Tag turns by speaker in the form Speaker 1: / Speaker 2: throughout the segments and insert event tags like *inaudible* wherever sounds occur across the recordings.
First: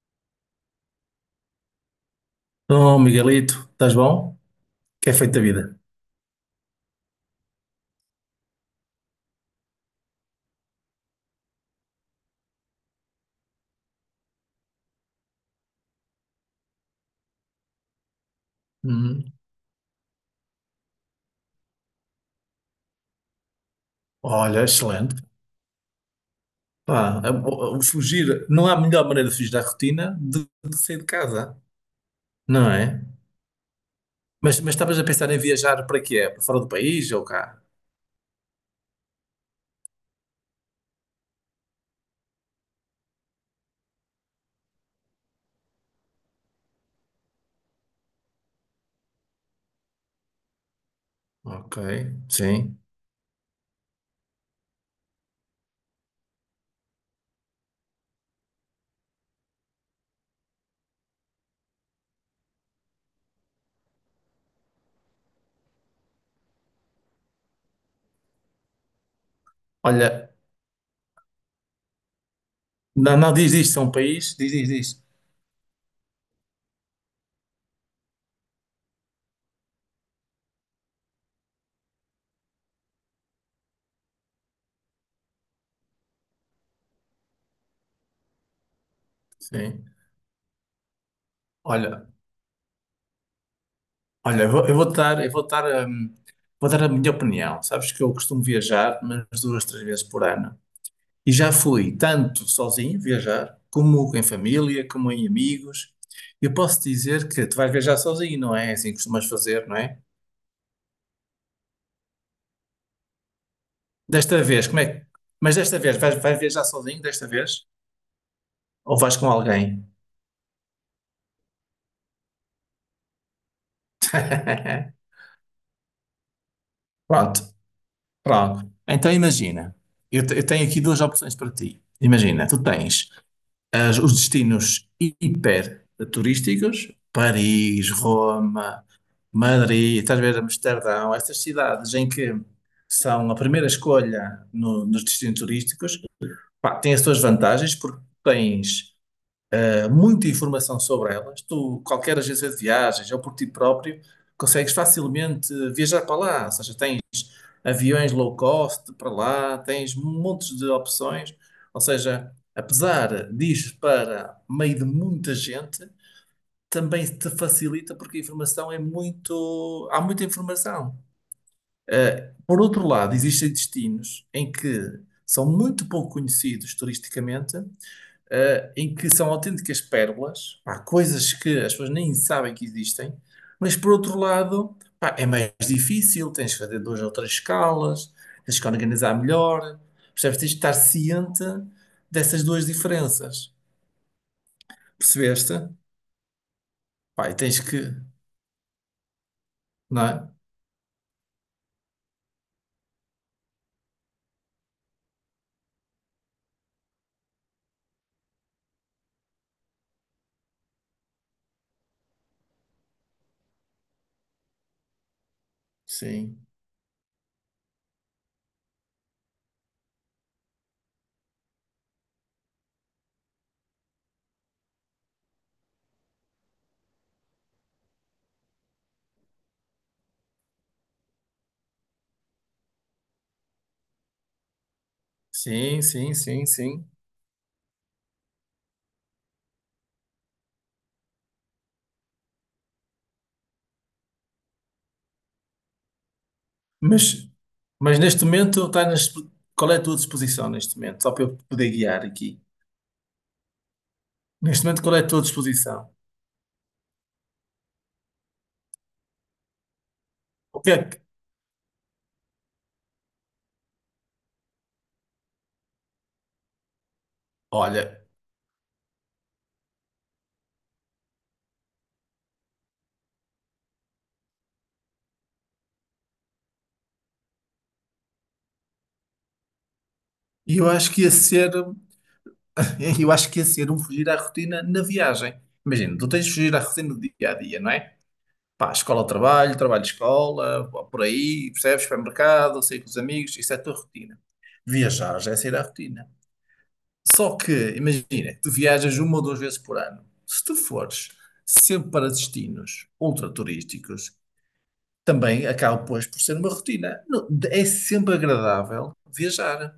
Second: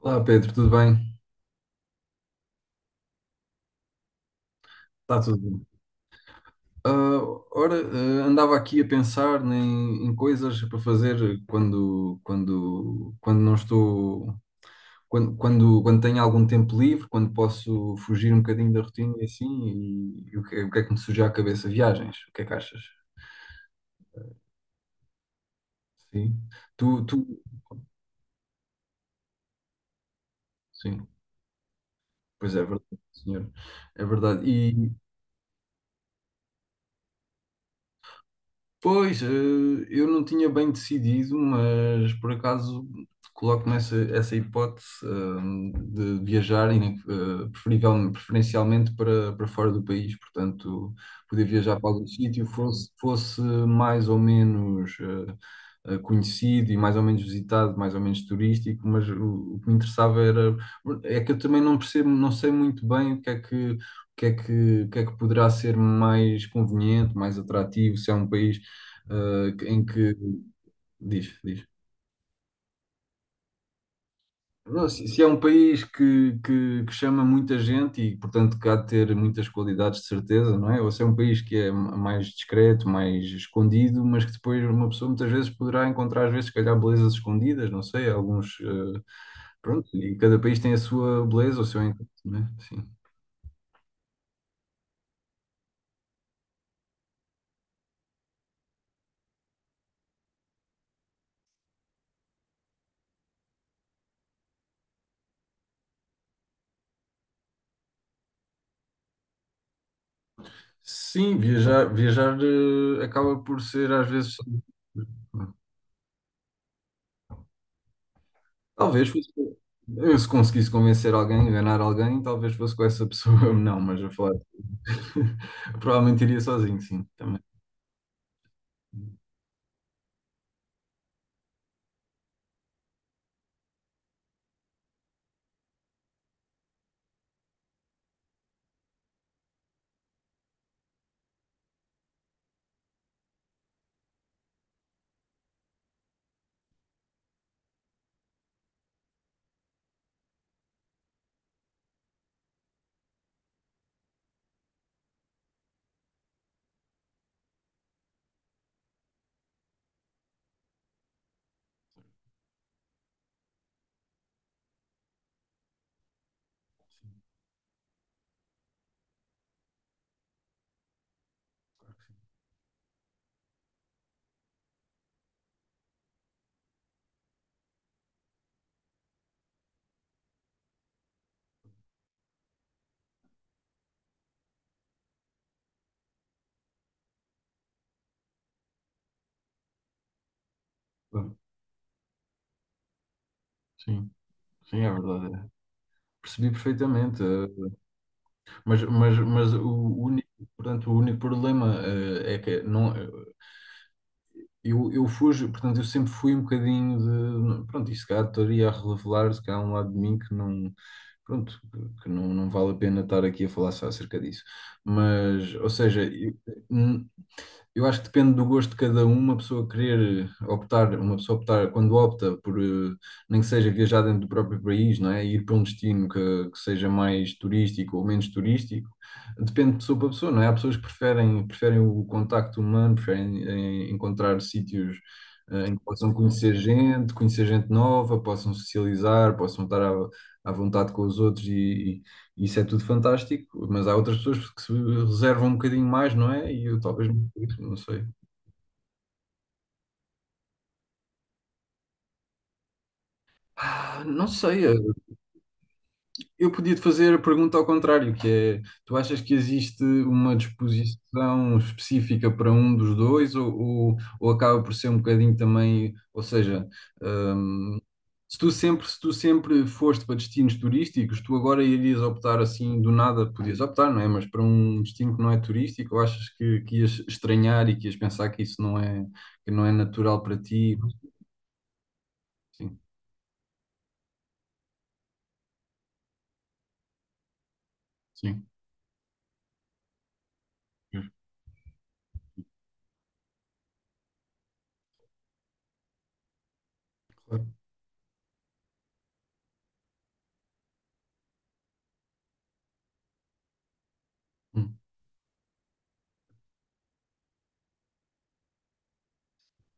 Speaker 1: Olá Pedro, tudo bem?
Speaker 2: Oh, Miguelito, estás bom? Que é
Speaker 1: Está
Speaker 2: feito
Speaker 1: tudo
Speaker 2: da
Speaker 1: bem.
Speaker 2: vida?
Speaker 1: Ah, ora, andava aqui a pensar em coisas para fazer quando não estou, quando tenho algum tempo livre, quando posso fugir um bocadinho da rotina e
Speaker 2: Hum,
Speaker 1: assim, é o que é que me surgiu à cabeça? Viagens, o que é que achas?
Speaker 2: Olha, excelente.
Speaker 1: Sim. Tu,
Speaker 2: Pá,
Speaker 1: tu,
Speaker 2: fugir, não há melhor maneira de fugir da rotina de sair de
Speaker 1: sim,
Speaker 2: casa,
Speaker 1: pois é
Speaker 2: não
Speaker 1: verdade,
Speaker 2: é?
Speaker 1: senhor. É verdade.
Speaker 2: Mas estavas a pensar em viajar para quê? Para fora do país ou cá?
Speaker 1: Pois, eu não tinha bem decidido, mas por acaso coloco-me essa hipótese, de viajar, preferencialmente para fora do país, portanto, poder
Speaker 2: Ok,
Speaker 1: viajar para algum sítio,
Speaker 2: sim.
Speaker 1: fosse mais ou menos conhecido e mais ou menos visitado, mais ou menos turístico, mas o que me interessava era, é que eu também não percebo, não sei muito bem o que é que o que é que, o que é que poderá ser mais conveniente, mais atrativo, se é um país em que
Speaker 2: Olha,
Speaker 1: diz, diz.
Speaker 2: não, não diz isto, é um país, diz, diz,
Speaker 1: Não, se,
Speaker 2: diz.
Speaker 1: se é um país que chama muita gente e, portanto, que há de ter muitas qualidades de certeza, não é? Ou se é um país que é mais discreto, mais escondido, mas que depois uma pessoa muitas vezes poderá encontrar, às vezes, se calhar, belezas escondidas, não sei, alguns. Pronto,
Speaker 2: Sim.
Speaker 1: e cada país tem a sua beleza, o seu
Speaker 2: Olha,
Speaker 1: encanto, não é? Sim.
Speaker 2: olha, eu vou dar a minha opinião. Sabes que eu costumo viajar, mas duas, três vezes por ano. E já fui tanto sozinho viajar, como em família, como em amigos. Eu posso dizer que tu vais viajar sozinho, não é? É assim que costumas fazer, não é?
Speaker 1: Sim, viajar, acaba por ser às vezes.
Speaker 2: Desta vez, como é? Mas desta vez, vais viajar sozinho desta vez? Ou
Speaker 1: Talvez
Speaker 2: vais com
Speaker 1: fosse.
Speaker 2: alguém?
Speaker 1: Eu, se conseguisse convencer alguém, enganar alguém, talvez fosse com essa pessoa. *laughs* Não, mas a falar.
Speaker 2: *laughs*
Speaker 1: *laughs* Provavelmente iria sozinho, sim, também.
Speaker 2: Pronto, pronto. Então imagina, eu tenho aqui duas opções para ti. Imagina, tu tens os destinos hiper turísticos, Paris, Roma, Madrid, estás a ver Amsterdão, estas cidades em que são a primeira escolha nos destinos turísticos, pá, têm as suas vantagens porque tens muita informação sobre elas. Tu, qualquer agência de viagens ou por ti próprio, consegues facilmente viajar para lá, ou seja, tens aviões low cost para lá, tens montes de opções. Ou seja, apesar de para meio de muita gente, também te facilita porque a informação é muito. Há muita informação. Por outro lado, existem destinos em que são muito pouco conhecidos turisticamente, em que são autênticas pérolas, pá, coisas que as pessoas nem sabem que existem, mas por outro lado, pá, é mais difícil, tens que fazer duas ou três escalas, tens que organizar melhor, percebes? Tens que estar
Speaker 1: Bom,
Speaker 2: ciente dessas duas diferenças,
Speaker 1: sim, sim, é verdade.
Speaker 2: percebeste?
Speaker 1: Percebi perfeitamente.
Speaker 2: Pá, e tens que,
Speaker 1: Mas, o
Speaker 2: não
Speaker 1: único,
Speaker 2: é?
Speaker 1: portanto, o único problema, é que não, eu fujo, portanto, eu sempre fui um bocadinho de. Pronto, isso cá estaria a revelar, se calhar, um lado de mim que não. Pronto, que não, não vale a pena estar aqui a falar só acerca disso. Mas, ou seja, eu.
Speaker 2: Sim,
Speaker 1: Eu acho que depende do gosto de cada um, uma pessoa querer optar, uma pessoa optar, quando opta por, nem que seja viajar dentro do próprio país, não é? Ir para um destino que seja mais turístico ou menos turístico, depende de pessoa para pessoa, não é? Há pessoas que preferem o contacto humano, preferem encontrar sítios em
Speaker 2: sim,
Speaker 1: que possam
Speaker 2: sim, sim, sim.
Speaker 1: conhecer gente nova, possam socializar, possam estar à vontade com os outros e, isso é tudo fantástico, mas há outras pessoas que se reservam um bocadinho mais, não é? E eu talvez
Speaker 2: Mas,
Speaker 1: não, não
Speaker 2: mas
Speaker 1: sei.
Speaker 2: neste momento, qual é a tua disposição neste momento? Só para eu poder guiar aqui.
Speaker 1: Ah, não
Speaker 2: Neste
Speaker 1: sei,
Speaker 2: momento, qual é a tua disposição?
Speaker 1: eu podia te fazer a pergunta ao contrário, que é, tu achas que existe uma
Speaker 2: O que é que,
Speaker 1: disposição específica para um dos dois, ou, acaba por ser um bocadinho também, ou seja, hum,
Speaker 2: olha,
Speaker 1: se tu sempre, se tu sempre foste para destinos turísticos, tu agora irias optar assim do nada, podias optar, não é? Mas para um destino que não é turístico, ou achas que ias estranhar e que ias pensar que isso não é, que não é natural para
Speaker 2: E eu
Speaker 1: ti?
Speaker 2: acho que ia ser,
Speaker 1: Sim,
Speaker 2: *laughs* eu acho que ia ser um fugir à rotina na viagem. Imagina, tu tens de fugir à rotina do dia a dia, não é?
Speaker 1: sim,
Speaker 2: Pá, escola, trabalho, trabalho, escola, pá, por
Speaker 1: sim,
Speaker 2: aí, percebes? Supermercado, sair com os amigos, isso é a tua rotina. Viajar já é sair à rotina. Só
Speaker 1: claro.
Speaker 2: que, imagina, tu viajas uma ou duas vezes por ano. Se tu fores sempre para destinos ultra turísticos,
Speaker 1: Hum,
Speaker 2: também acaba, pois, por ser uma rotina. Não, é sempre agradável viajar.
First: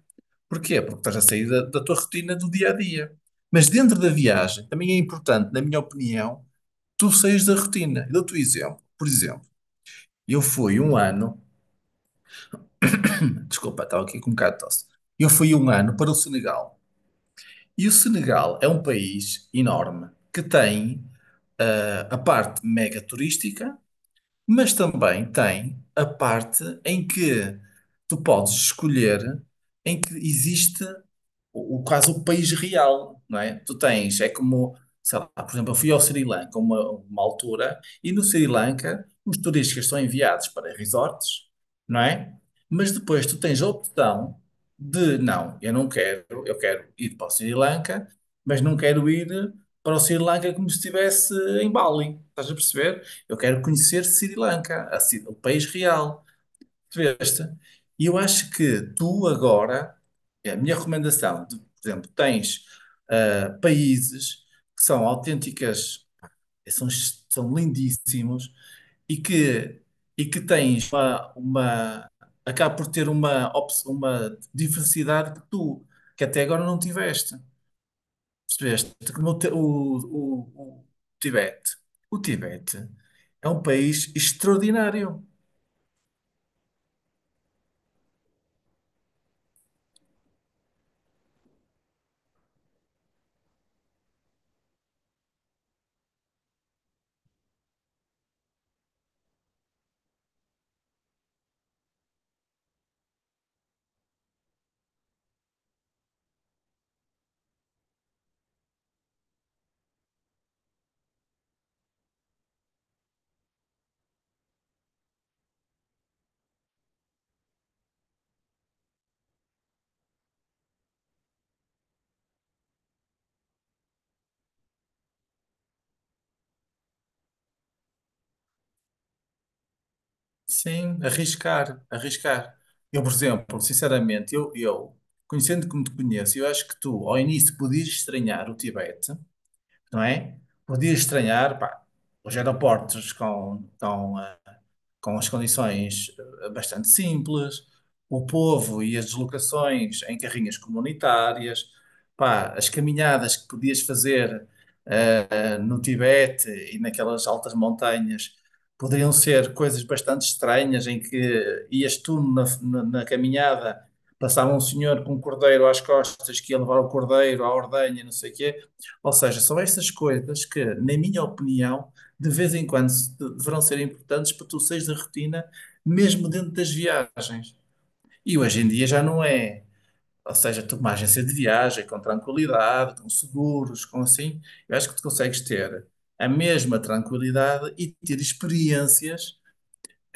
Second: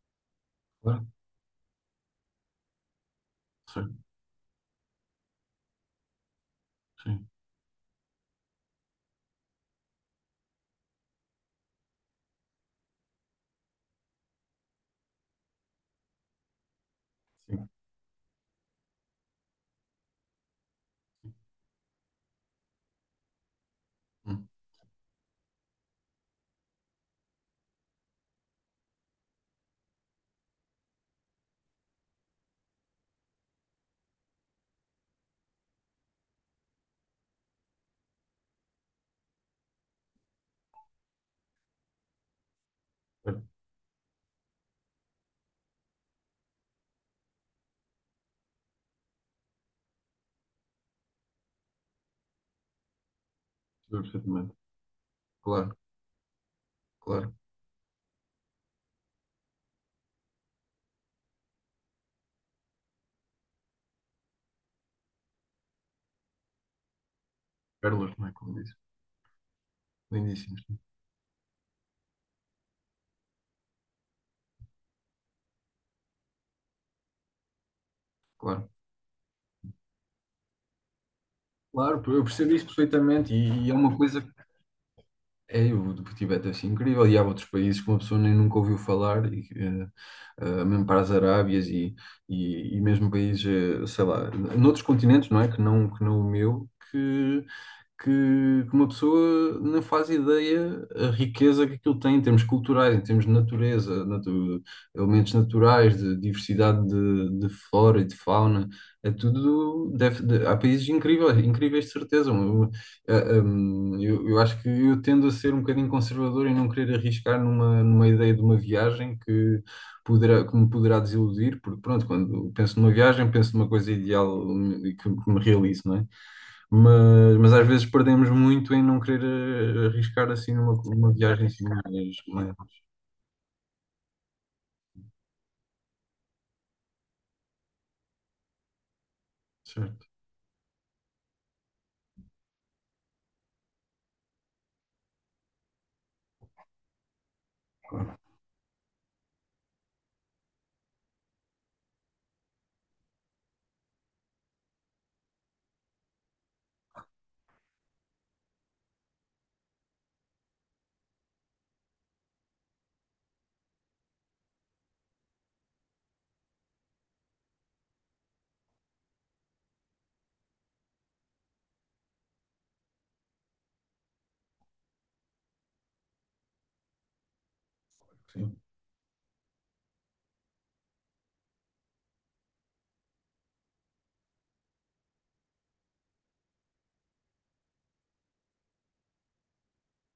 Speaker 2: Porquê? Porque
Speaker 1: claro,
Speaker 2: estás a sair da, da tua rotina do dia a dia. Mas
Speaker 1: sim,
Speaker 2: dentro da viagem, também é importante, na minha opinião, tu
Speaker 1: sim,
Speaker 2: saís da rotina. Eu dou-te um exemplo. Por exemplo, eu fui um ano, desculpa, estava aqui com um bocado de tosse. Eu fui um ano para o Senegal.
Speaker 1: sim.
Speaker 2: E o Senegal é um país enorme que tem, a parte mega turística.
Speaker 1: Hum,
Speaker 2: Mas também tem a parte em que tu podes escolher, em que existe o quase o país real, não é? Tu tens, é como, sei lá, por exemplo, eu fui ao Sri Lanka uma altura e no Sri Lanka os turistas são enviados para resorts, não é? Mas depois tu
Speaker 1: claro,
Speaker 2: tens a opção de, não, eu não quero, eu quero ir para o Sri Lanka, mas não quero ir para o Sri Lanka como se estivesse em Bali, estás a perceber? Eu quero
Speaker 1: percebo
Speaker 2: conhecer Sri
Speaker 1: perfeitamente,
Speaker 2: Lanka, a o país
Speaker 1: claro,
Speaker 2: real.
Speaker 1: claro,
Speaker 2: Percebeste? E eu acho que tu agora, é a minha recomendação, por exemplo, tens ah, países que são autênticas, são, são
Speaker 1: pérolas, não é
Speaker 2: lindíssimos
Speaker 1: como disse,
Speaker 2: e que, e que
Speaker 1: lindíssimas,
Speaker 2: tens uma, acaba por ter uma, uma diversidade que tu, que até agora não tiveste.
Speaker 1: claro.
Speaker 2: Percebeste que no Ti- o Tibete.
Speaker 1: Claro,
Speaker 2: O
Speaker 1: eu percebo isso
Speaker 2: Tibete
Speaker 1: perfeitamente
Speaker 2: é um
Speaker 1: e, é uma
Speaker 2: país
Speaker 1: coisa,
Speaker 2: extraordinário.
Speaker 1: é, o do Tibete deve ser incrível e há outros países que uma pessoa nem nunca ouviu falar e, mesmo para as Arábias e mesmo países, sei lá, noutros continentes, não é? Que não o meu, que uma pessoa não faz ideia a riqueza que aquilo tem em termos culturais, em termos de natureza, elementos naturais, de diversidade de flora e de fauna. É tudo. Há países incríveis, incríveis de certeza. Eu acho que eu tendo a ser um bocadinho conservador e não querer arriscar numa, numa ideia de uma viagem que poderá, que me poderá desiludir, porque pronto, quando penso numa viagem, penso numa coisa ideal, e que me realize, não é? Mas, às vezes perdemos muito em não querer, arriscar assim numa,
Speaker 2: Sim,
Speaker 1: numa viagem assim
Speaker 2: arriscar,
Speaker 1: mais, mais
Speaker 2: arriscar. Eu, por exemplo, sinceramente, eu conhecendo como te conheço, eu acho que tu, ao início, podias estranhar o Tibete, não
Speaker 1: certo,
Speaker 2: é? Podia estranhar, pá, os aeroportos com, com as condições, bastante simples, o povo e as deslocações em carrinhas comunitárias, pá, as caminhadas que podias fazer no Tibete e naquelas altas montanhas poderiam ser coisas bastante estranhas em que ias tu na, na caminhada, passava um senhor com um cordeiro às costas que ia levar o cordeiro à ordenha, não sei o quê. Ou seja, são estas coisas que, na minha opinião, de vez em quando deverão ser importantes para tu saís da rotina, mesmo dentro das viagens. E
Speaker 1: sim.
Speaker 2: hoje em dia já não é. Ou seja, tu com uma agência de viagem, com tranquilidade, com seguros, com assim, eu acho que tu consegues ter a mesma tranquilidade e ter experiências,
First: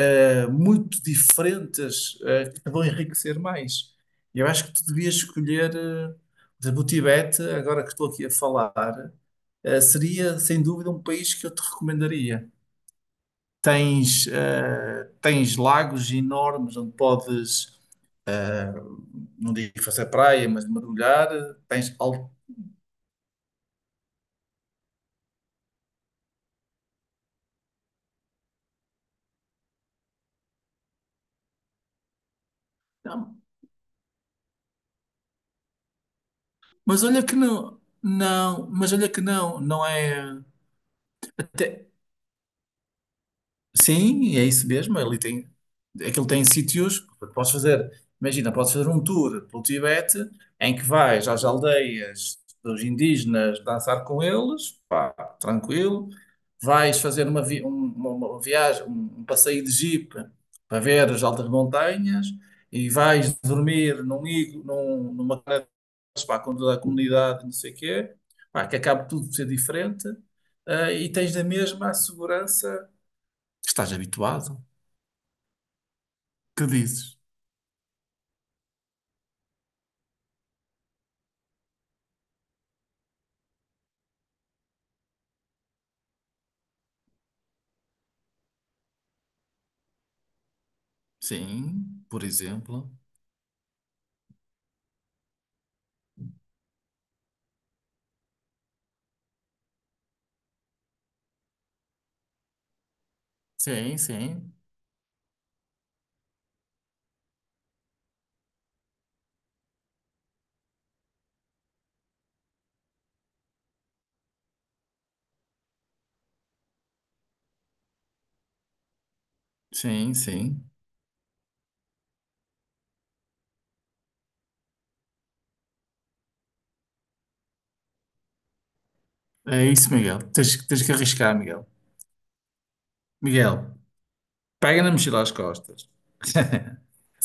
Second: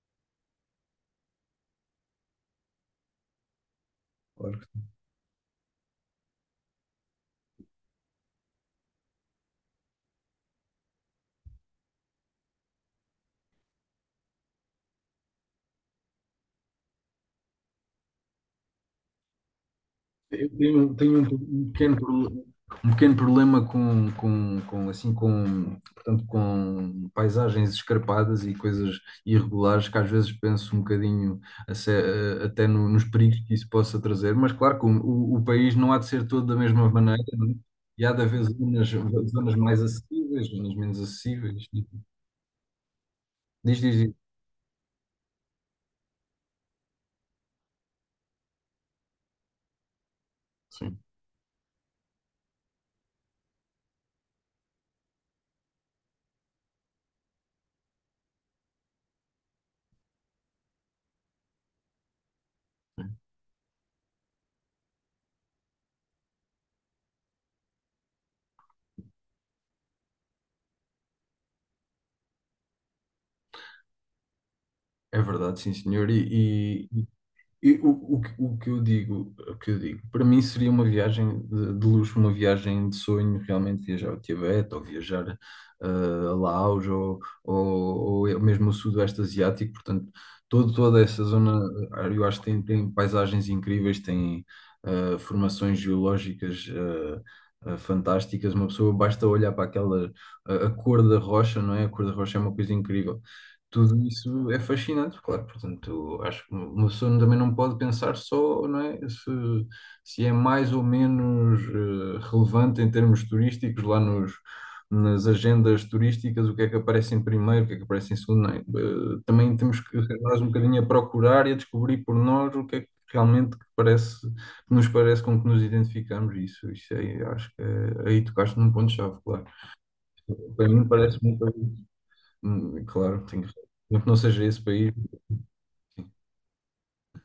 Speaker 2: muito diferentes, que te vão enriquecer mais. Eu
Speaker 1: Claro.
Speaker 2: acho que tu devias escolher, por exemplo, o Tibete, agora que estou aqui a falar, seria sem dúvida um país que eu te recomendaria. Tens, tens lagos enormes onde podes, não digo fazer
Speaker 1: Eu
Speaker 2: praia, mas
Speaker 1: tenho, tenho
Speaker 2: mergulhar,
Speaker 1: um, um
Speaker 2: tens
Speaker 1: pequeno, pro- um pequeno problema assim, com, portanto, com paisagens escarpadas e coisas irregulares que às vezes penso um bocadinho a se- a- até nos perigos que isso possa trazer, mas claro que o país não há de ser todo da mesma
Speaker 2: mas
Speaker 1: maneira,
Speaker 2: olha que
Speaker 1: não é?
Speaker 2: não,
Speaker 1: E há de haver
Speaker 2: não,
Speaker 1: zonas,
Speaker 2: mas olha que
Speaker 1: zonas
Speaker 2: não,
Speaker 1: mais
Speaker 2: não é.
Speaker 1: acessíveis, zonas menos acessíveis.
Speaker 2: até-
Speaker 1: Diz, diz, diz.
Speaker 2: sim, é isso mesmo. Ele tem, aquilo tem sítios que podes fazer. Imagina, podes fazer um tour pelo Tibete em que vais às aldeias dos indígenas dançar com eles, pá, tranquilo. Vais fazer uma, uma viagem, um passeio de jeep para ver as altas montanhas e vais dormir num, num, numa para com toda a conta da comunidade, não sei o quê, pá, que acaba tudo por ser diferente, ah, e tens da mesma a segurança que estás habituado,
Speaker 1: É verdade, sim, senhor.
Speaker 2: que
Speaker 1: E.
Speaker 2: dizes,
Speaker 1: E o, o que eu digo, para mim seria uma viagem de luxo, uma viagem de sonho, realmente viajar ao Tibete ou viajar, eh, a Laos, ou mesmo o Sudoeste Asiático, portanto, todo, toda essa zona,
Speaker 2: sim, por
Speaker 1: eu acho que tem
Speaker 2: exemplo,
Speaker 1: paisagens incríveis, tem formações geológicas fantásticas, uma pessoa basta olhar para a cor da rocha, não é? A cor da rocha é uma coisa incrível. Tudo
Speaker 2: sim,
Speaker 1: isso
Speaker 2: sim,
Speaker 1: é fascinante, claro. Portanto, acho que uma pessoa também não pode pensar só, não é, se é mais ou menos relevante em termos turísticos lá nas agendas turísticas, o que é que aparece em primeiro, o que é que aparece em segundo. Não é? Também temos que
Speaker 2: sim,
Speaker 1: nós um
Speaker 2: sim.
Speaker 1: bocadinho a procurar e a descobrir por nós o que é que realmente que parece, que nos parece com que nos identificamos. Isso aí, acho que é, aí tocaste num ponto-chave, claro.
Speaker 2: É isso, Miguel. Tens,
Speaker 1: Para
Speaker 2: tens
Speaker 1: mim
Speaker 2: que
Speaker 1: parece
Speaker 2: arriscar,
Speaker 1: muito.
Speaker 2: Miguel.
Speaker 1: Claro, tenho
Speaker 2: Miguel,
Speaker 1: razão. Não que não seja esse
Speaker 2: pega na
Speaker 1: país.
Speaker 2: mochila às costas.
Speaker 1: Sim,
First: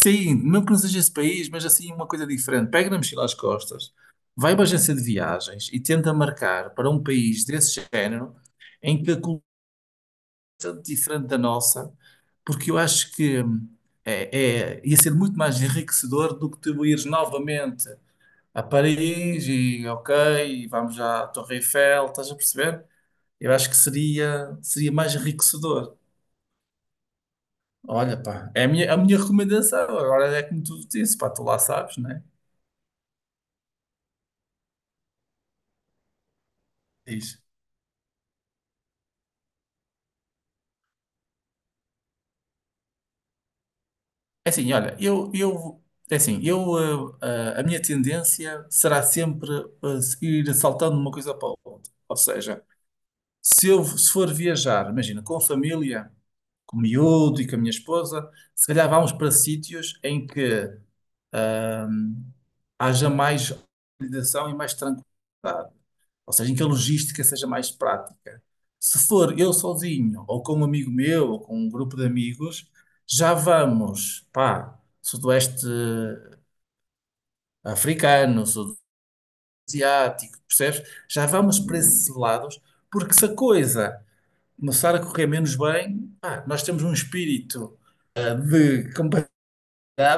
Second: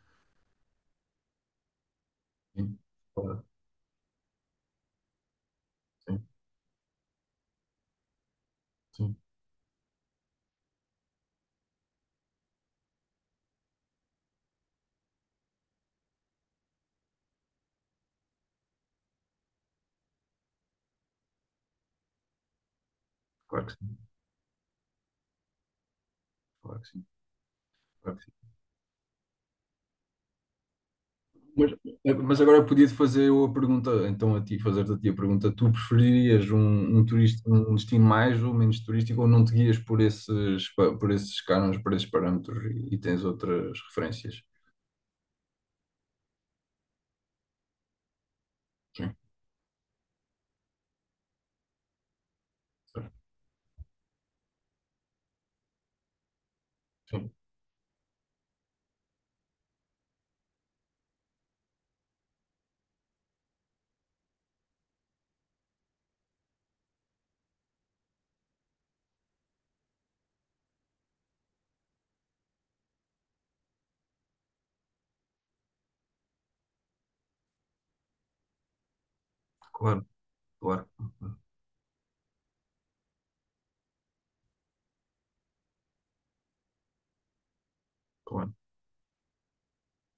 Speaker 2: Sim, mesmo que não seja esse país, mas assim uma coisa diferente.
Speaker 1: sim,
Speaker 2: Pega na mochila às
Speaker 1: claro,
Speaker 2: costas, vai para a agência de viagens e tenta
Speaker 1: sim,
Speaker 2: marcar para um país desse género em que
Speaker 1: sim,
Speaker 2: a cultura é diferente da nossa porque eu acho que ia ser muito mais enriquecedor do que tu ires novamente a Paris e ok, vamos à Torre Eiffel, estás a perceber? Eu
Speaker 1: claro
Speaker 2: acho
Speaker 1: que
Speaker 2: que
Speaker 1: sim,
Speaker 2: seria, seria mais enriquecedor.
Speaker 1: claro que sim,
Speaker 2: Olha,
Speaker 1: claro que sim.
Speaker 2: pá, é a minha recomendação. Agora é como tu disse, pá, tu lá
Speaker 1: Mas,
Speaker 2: sabes,
Speaker 1: eh,
Speaker 2: né?
Speaker 1: mas agora podia-te fazer eu a pergunta, então a ti, fazer-te a ti a pergunta, tu preferirias
Speaker 2: Diz.
Speaker 1: um destino mais ou menos turístico, ou não te guias por esses, por esses cânones, por esses parâmetros e tens outras referências?
Speaker 2: É assim, olha, é assim, eu, a minha tendência será
Speaker 1: Sim,
Speaker 2: sempre, ir saltando de uma coisa para outra. Ou seja, se for viajar, imagina, com a família, com o
Speaker 1: sim,
Speaker 2: miúdo e com a minha esposa, se calhar vamos para sítios em que ahm, haja mais organização e mais tranquilidade, ou seja, em que a logística seja mais prática. Se for eu sozinho, ou com um amigo meu, ou com um grupo de amigos, já vamos, pá, Sudoeste africano, Sudoeste
Speaker 1: claro,
Speaker 2: asiático, percebes?
Speaker 1: claro,
Speaker 2: Já vamos para esses lados, porque se a coisa começar a correr menos bem, pá, nós temos um espírito
Speaker 1: claro,
Speaker 2: de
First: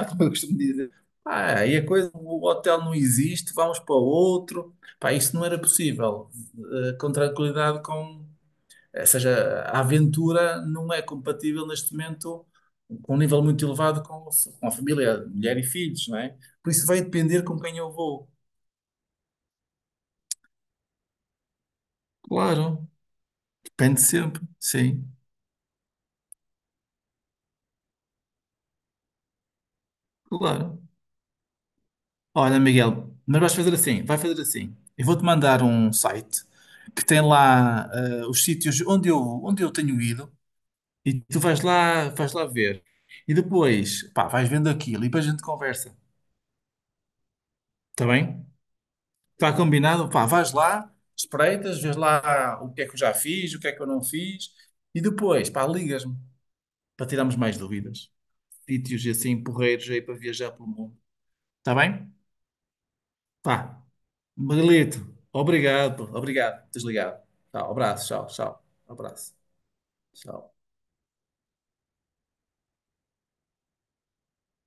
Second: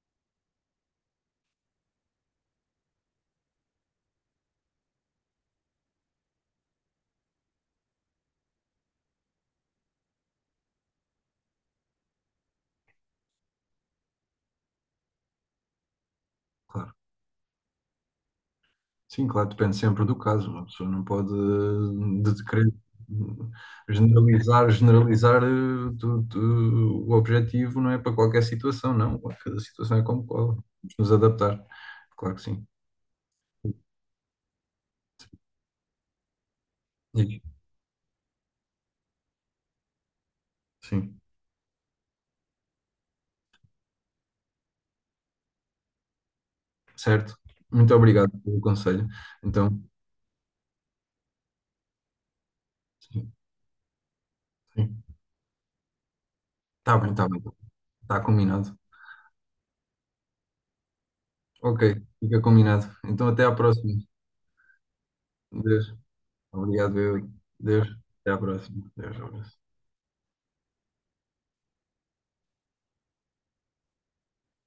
Speaker 2: como eu costumo dizer. Ah, e a coisa, o hotel não existe, vamos para outro. Pá, isso não era possível. Com tranquilidade, com. Ou seja, a aventura não é compatível neste momento com um nível muito elevado, com a família, mulher e filhos, não é? Por isso
Speaker 1: claro.
Speaker 2: vai depender com quem eu vou.
Speaker 1: Sim, claro, depende sempre do caso. Uma pessoa não pode, querer
Speaker 2: Claro, depende sempre, sim,
Speaker 1: o objetivo não é para qualquer situação, não. Cada situação é como qual. Vamos
Speaker 2: claro.
Speaker 1: nos adaptar. Claro que
Speaker 2: Olha,
Speaker 1: sim.
Speaker 2: Miguel, mas vais fazer assim, vai fazer assim. Eu vou-te mandar um site que tem
Speaker 1: E-
Speaker 2: lá, os sítios onde eu tenho ido.
Speaker 1: Sim,
Speaker 2: E tu vais lá ver. E depois, pá, vais vendo aquilo e depois a gente conversa.
Speaker 1: certo. Muito
Speaker 2: Está
Speaker 1: obrigado
Speaker 2: bem?
Speaker 1: pelo conselho.
Speaker 2: Está
Speaker 1: Então,
Speaker 2: combinado? Pá, vais lá, espreitas, vês lá o que é que eu já
Speaker 1: sim,
Speaker 2: fiz, o que é que eu não fiz. E
Speaker 1: sim.
Speaker 2: depois, pá, ligas-me
Speaker 1: Está
Speaker 2: para
Speaker 1: bem, está
Speaker 2: tirarmos
Speaker 1: bem.
Speaker 2: mais dúvidas.
Speaker 1: Está combinado.
Speaker 2: Sítios e assim, porreiros aí para viajar pelo mundo. Está
Speaker 1: Ok,
Speaker 2: bem?
Speaker 1: fica combinado. Então, até à
Speaker 2: Pá,
Speaker 1: próxima.
Speaker 2: Miguelito,
Speaker 1: Deus.
Speaker 2: obrigado, pô, obrigado.
Speaker 1: Obrigado,
Speaker 2: Desligado.
Speaker 1: eu.
Speaker 2: Tchau,
Speaker 1: Deus.
Speaker 2: abraço, tchau,
Speaker 1: Até à
Speaker 2: tchau.
Speaker 1: próxima. Deus,
Speaker 2: Abraço,
Speaker 1: abraço.
Speaker 2: tchau.